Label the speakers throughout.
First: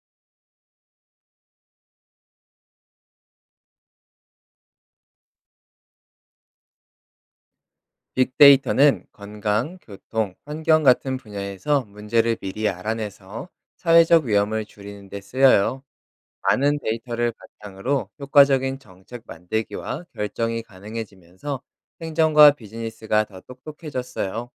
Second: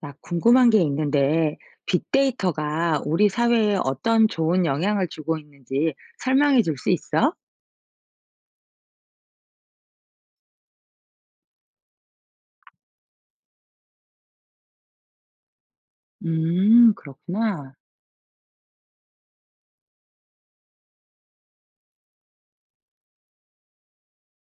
Speaker 1: 나 궁금한 게 있는데, 빅데이터가 우리 사회에 어떤 좋은 영향을 주고 있는지 설명해 줄 수 있어?
Speaker 2: 빅데이터는 건강, 교통, 환경 같은 분야에서 문제를 미리 알아내서 사회적 위험을 줄이는 데 쓰여요. 많은 데이터를
Speaker 1: 그렇구나.
Speaker 2: 바탕으로 효과적인 정책 만들기와 결정이 가능해지면서 행정과 비즈니스가 더 똑똑해졌어요.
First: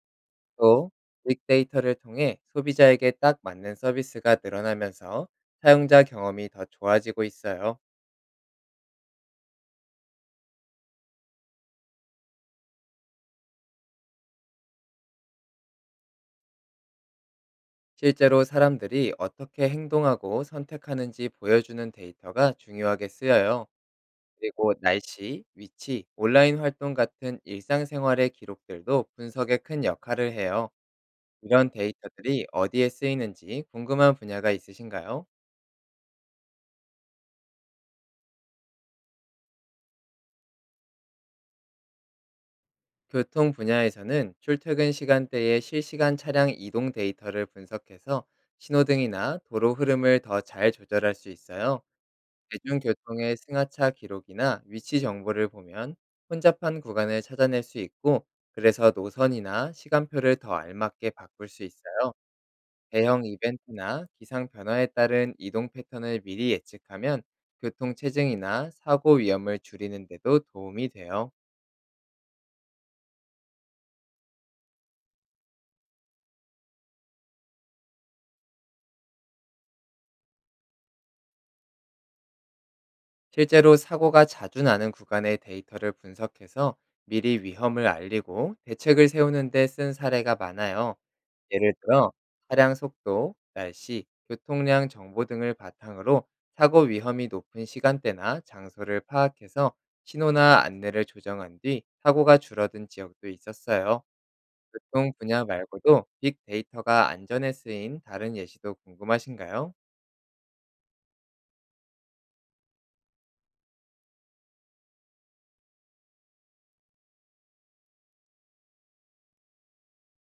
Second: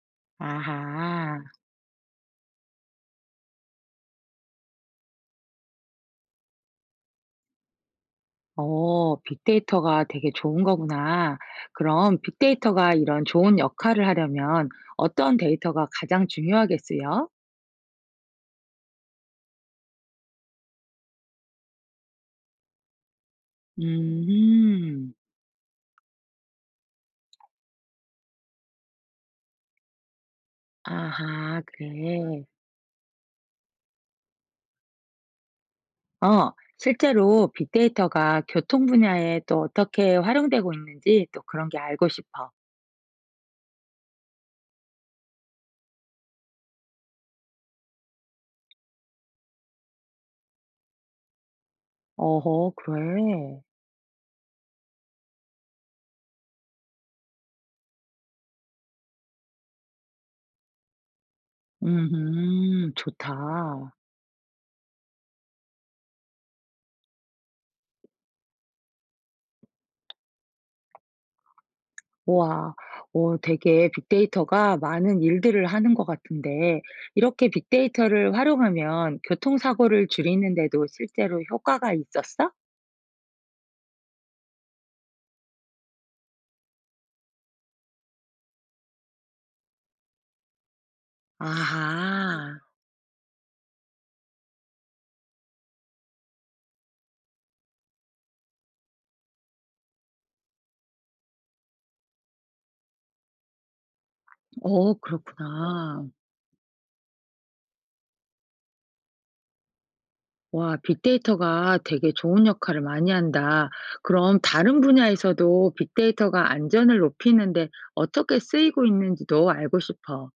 Speaker 2: 또
Speaker 1: 아하.
Speaker 2: 빅데이터를 통해 소비자에게 딱 맞는 서비스가 늘어나면서 사용자 경험이 더 좋아지고 있어요.
Speaker 1: 어, 빅데이터가 되게 좋은 거구나. 그럼 빅데이터가 이런 좋은 역할을 하려면 어떤 데이터가 가장 중요하겠어요?
Speaker 2: 실제로 사람들이 어떻게 행동하고 선택하는지 보여주는 데이터가 중요하게 쓰여요. 그리고
Speaker 1: 음,
Speaker 2: 날씨, 위치, 온라인 활동 같은 일상생활의 기록들도 분석에 큰 역할을 해요.
Speaker 1: 아하,
Speaker 2: 이런
Speaker 1: 그래.
Speaker 2: 데이터들이 어디에 쓰이는지 궁금한 분야가 있으신가요?
Speaker 1: 어, 실제로 빅데이터가 교통 분야에 또 어떻게 활용되고 있는지 또 그런 게 알고 싶어.
Speaker 2: 교통 분야에서는 출퇴근 시간대의 실시간 차량 이동 데이터를 분석해서 신호등이나 도로 흐름을 더 잘 조절할 수 있어요.
Speaker 1: 어허
Speaker 2: 대중교통의
Speaker 1: 그래.
Speaker 2: 승하차 기록이나 위치 정보를 보면 혼잡한 구간을 찾아낼 수 있고, 그래서 노선이나 시간표를 더 알맞게 바꿀 수 있어요. 대형
Speaker 1: 좋다.
Speaker 2: 이벤트나 기상 변화에 따른 이동 패턴을 미리 예측하면 교통 체증이나 사고 위험을 줄이는 데도 도움이 돼요.
Speaker 1: 우와. 어 되게 빅데이터가 많은 일들을 하는 것 같은데 이렇게 빅데이터를 활용하면 교통사고를 줄이는 데도 실제로 효과가 있었어?
Speaker 2: 실제로 사고가 자주 나는 구간의 데이터를 분석해서 미리 위험을 알리고 대책을 세우는 데 쓴 사례가 많아요. 예를 들어
Speaker 1: 아하.
Speaker 2: 차량 속도, 날씨, 교통량 정보 등을 바탕으로 사고 위험이 높은 시간대나 장소를 파악해서 신호나 안내를 조정한 뒤 사고가 줄어든 지역도 있었어요.
Speaker 1: 어
Speaker 2: 교통 분야
Speaker 1: 그렇구나.
Speaker 2: 말고도 빅데이터가 안전에 쓰인 다른 예시도 궁금하신가요?
Speaker 1: 와 빅데이터가 되게 좋은 역할을 많이 한다. 그럼 다른 분야에서도 빅데이터가 안전을 높이는 데 어떻게 쓰이고 있는지도 알고 싶어.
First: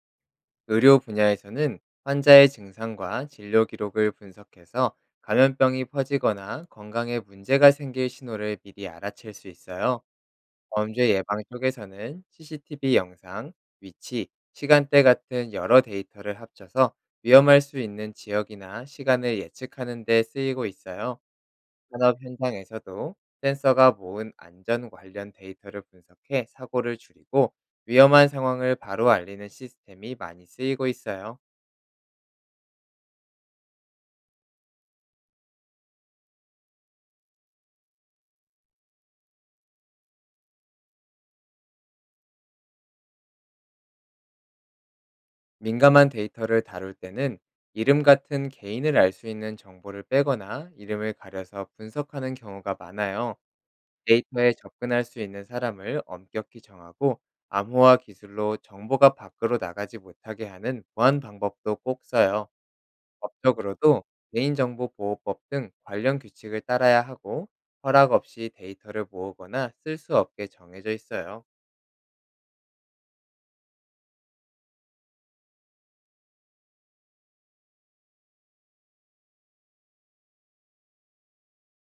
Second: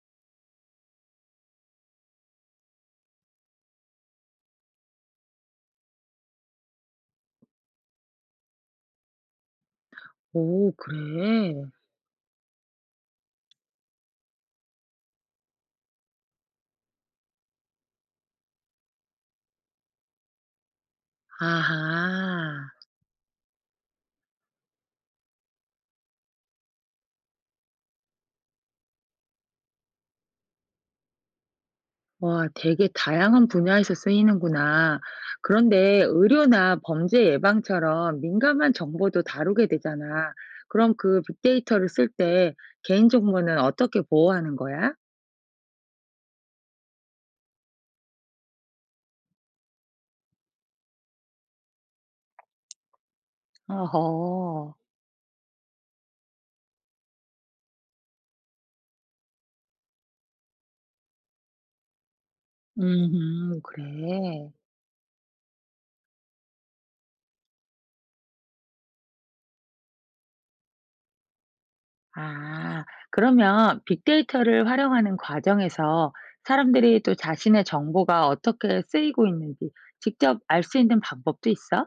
Speaker 2: 의료 분야에서는 환자의 증상과 진료 기록을 분석해서 감염병이 퍼지거나 건강에 문제가 생길 신호를 미리 알아챌 수 있어요.
Speaker 1: 오
Speaker 2: 범죄 예방
Speaker 1: 그래.
Speaker 2: 쪽에서는 CCTV 영상, 위치, 시간대 같은 여러 데이터를 합쳐서 위험할 수 있는 지역이나 시간을 예측하는 데 쓰이고 있어요. 산업
Speaker 1: 아하.
Speaker 2: 현장에서도 센서가 모은 안전 관련 데이터를 분석해 사고를 줄이고 위험한 상황을 바로 알리는 시스템이 많이 쓰이고 있어요.
Speaker 1: 와 되게 다양한 분야에서 쓰이는구나. 그런데 의료나 범죄 예방처럼 민감한 정보도 다루게 되잖아. 그럼 그 빅데이터를 쓸 때 개인 정보는 어떻게 보호하는 거야?
Speaker 2: 민감한 데이터를 다룰 때는 이름 같은 개인을 알 수 있는 정보를 빼거나 이름을 가려서 분석하는 경우가 많아요. 데이터에
Speaker 1: 어허.
Speaker 2: 접근할 수 있는 사람을 엄격히 정하고 암호화 기술로 정보가 밖으로 나가지 못하게 하는 보안 방법도 꼭 써요.
Speaker 1: 음음
Speaker 2: 법적으로도
Speaker 1: 그래.
Speaker 2: 개인정보보호법 등 관련 규칙을 따라야 하고 허락 없이 데이터를 모으거나 쓸 수 없게 정해져 있어요.
Speaker 1: 아 그러면 빅데이터를 활용하는 과정에서 사람들이 또 자신의 정보가 어떻게 쓰이고 있는지 직접 알 수 있는 방법도 있어?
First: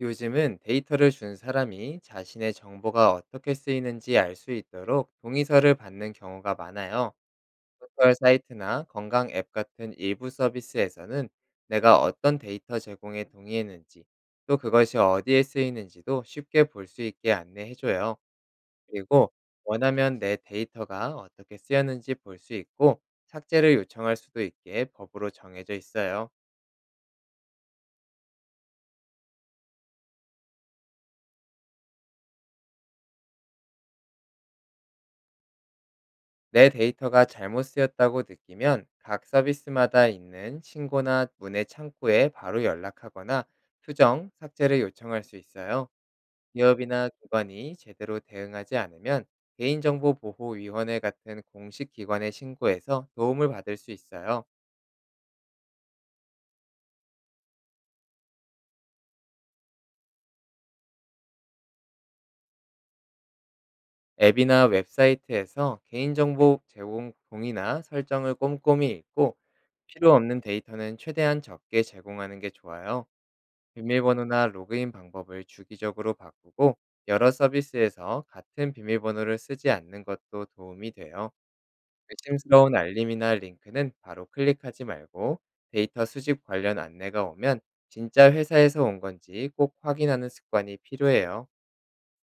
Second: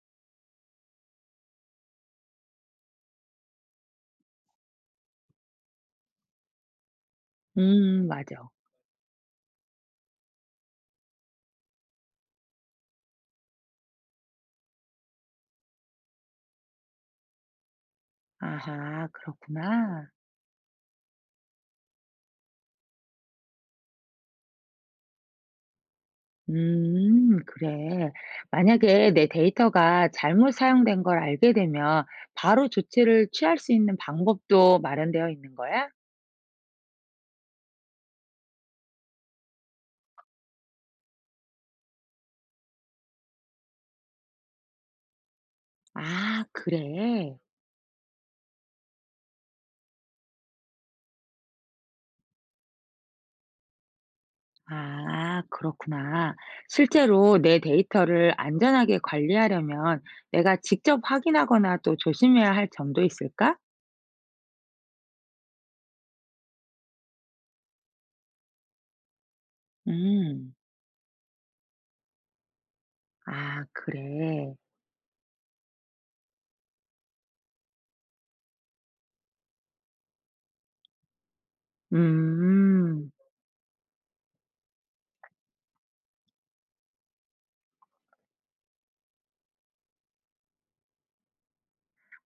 Speaker 2: 요즘은 데이터를 준 사람이 자신의 정보가 어떻게 쓰이는지 알 수 있도록 동의서를 받는 경우가 많아요. 소셜
Speaker 1: 맞아.
Speaker 2: 사이트나 건강 앱 같은 일부 서비스에서는 내가 어떤 데이터 제공에 동의했는지 또 그것이 어디에 쓰이는지도 쉽게 볼 수 있게 안내해줘요.
Speaker 1: 아하,
Speaker 2: 그리고
Speaker 1: 그렇구나.
Speaker 2: 원하면 내 데이터가 어떻게 쓰였는지 볼 수 있고 삭제를 요청할 수도 있게 법으로 정해져 있어요.
Speaker 1: 그래. 만약에 내 데이터가 잘못 사용된 걸 알게 되면 바로 조치를 취할 수 있는 방법도 마련되어 있는 거야?
Speaker 2: 내 데이터가 잘못 쓰였다고 느끼면 각 서비스마다 있는 신고나 문의 창구에 바로 연락하거나 수정, 삭제를 요청할 수 있어요.
Speaker 1: 아,
Speaker 2: 기업이나
Speaker 1: 그래.
Speaker 2: 기관이 제대로 대응하지 않으면 개인정보보호위원회 같은 공식 기관에 신고해서 도움을 받을 수 있어요.
Speaker 1: 아, 그렇구나. 실제로 내 데이터를 안전하게 관리하려면 내가 직접 확인하거나 또 조심해야 할 점도 있을까?
Speaker 2: 앱이나 웹사이트에서 개인정보 제공 동의나 설정을 꼼꼼히 읽고 필요 없는
Speaker 1: 음,
Speaker 2: 데이터는 최대한 적게 제공하는 게 좋아요.
Speaker 1: 아,
Speaker 2: 비밀번호나
Speaker 1: 그래.
Speaker 2: 로그인 방법을 주기적으로 바꾸고 여러 서비스에서 같은 비밀번호를 쓰지 않는 것도 도움이 돼요. 의심스러운
Speaker 1: 음.
Speaker 2: 알림이나 링크는 바로 클릭하지 말고 데이터 수집 관련 안내가 오면 진짜 회사에서 온 건지 꼭 확인하는 습관이 필요해요.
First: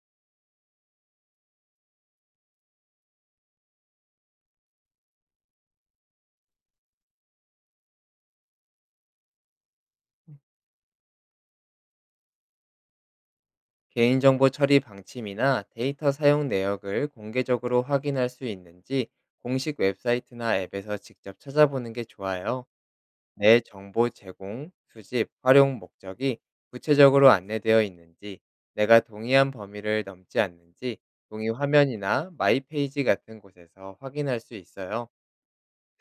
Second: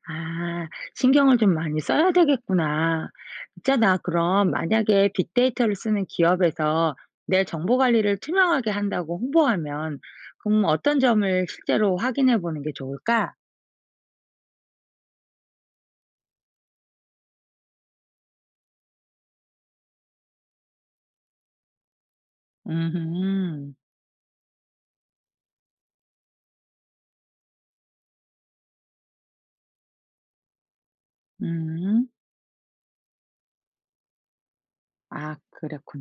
Speaker 1: 아. 신경을 좀 많이 써야 되겠구나. 있잖아. 그럼 만약에 빅데이터를 쓰는 기업에서 내 정보 관리를 투명하게 한다고 홍보하면 그럼 어떤 점을 실제로 확인해 보는 게 좋을까?
Speaker 2: 개인정보 처리 방침이나 데이터 사용 내역을 공개적으로 확인할 수 있는지 공식 웹사이트나 앱에서 직접 찾아보는 게 좋아요. 내
Speaker 1: 음음.
Speaker 2: 정보 제공, 수집, 활용 목적이 구체적으로 안내되어 있는지, 내가 동의한 범위를 넘지 않는지 동의
Speaker 1: 음.
Speaker 2: 화면이나 마이 페이지 같은 곳에서 확인할 수 있어요.
Speaker 1: 아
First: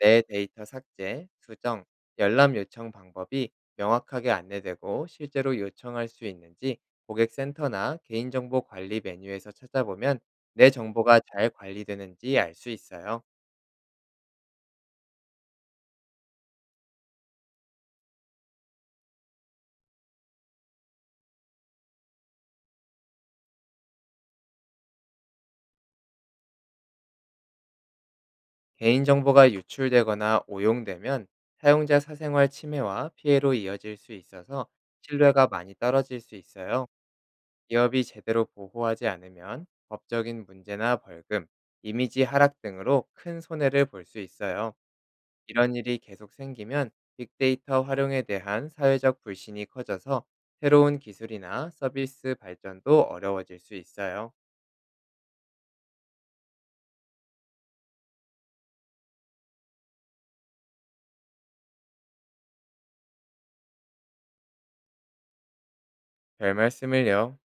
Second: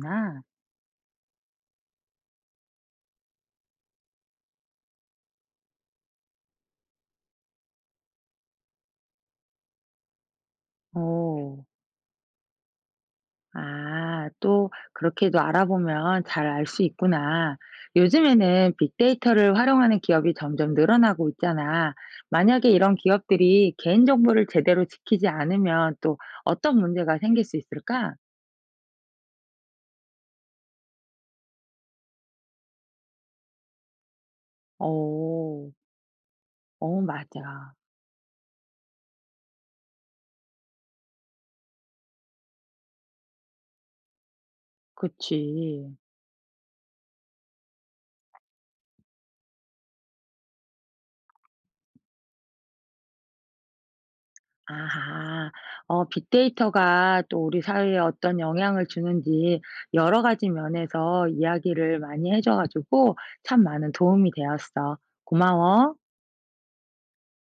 Speaker 2: 내 데이터 삭제, 수정, 열람 요청 방법이 명확하게 안내되고 실제로 요청할 수 있는지 고객센터나 개인정보 관리 메뉴에서 찾아보면 내 정보가 잘
Speaker 1: 오.
Speaker 2: 관리되는지 알 수 있어요.
Speaker 1: 아, 또 그렇게도 알아보면 잘 알 수 있구나. 요즘에는 빅데이터를 활용하는 기업이 점점 늘어나고 있잖아. 만약에 이런 기업들이 개인정보를 제대로 지키지 않으면 또 어떤 문제가 생길 수 있을까?
Speaker 2: 개인정보가 유출되거나 오용되면 사용자 사생활 침해와 피해로 이어질 수 있어서 신뢰가
Speaker 1: 어,
Speaker 2: 많이 떨어질 수 있어요.
Speaker 1: 어, 맞아.
Speaker 2: 기업이 제대로 보호하지 않으면 법적인 문제나 벌금, 이미지 하락 등으로 큰 손해를 볼 수 있어요. 이런
Speaker 1: 그치.
Speaker 2: 일이 계속 생기면 빅데이터 활용에 대한 사회적 불신이 커져서 새로운 기술이나 서비스 발전도 어려워질 수 있어요.
Speaker 1: 아하. 어, 빅데이터가 또 우리 사회에 어떤 영향을 주는지 여러 가지 면에서 이야기를 많이 해줘가지고 참 많은 도움이 되었어. 고마워.
Speaker 2: 별 말씀을요.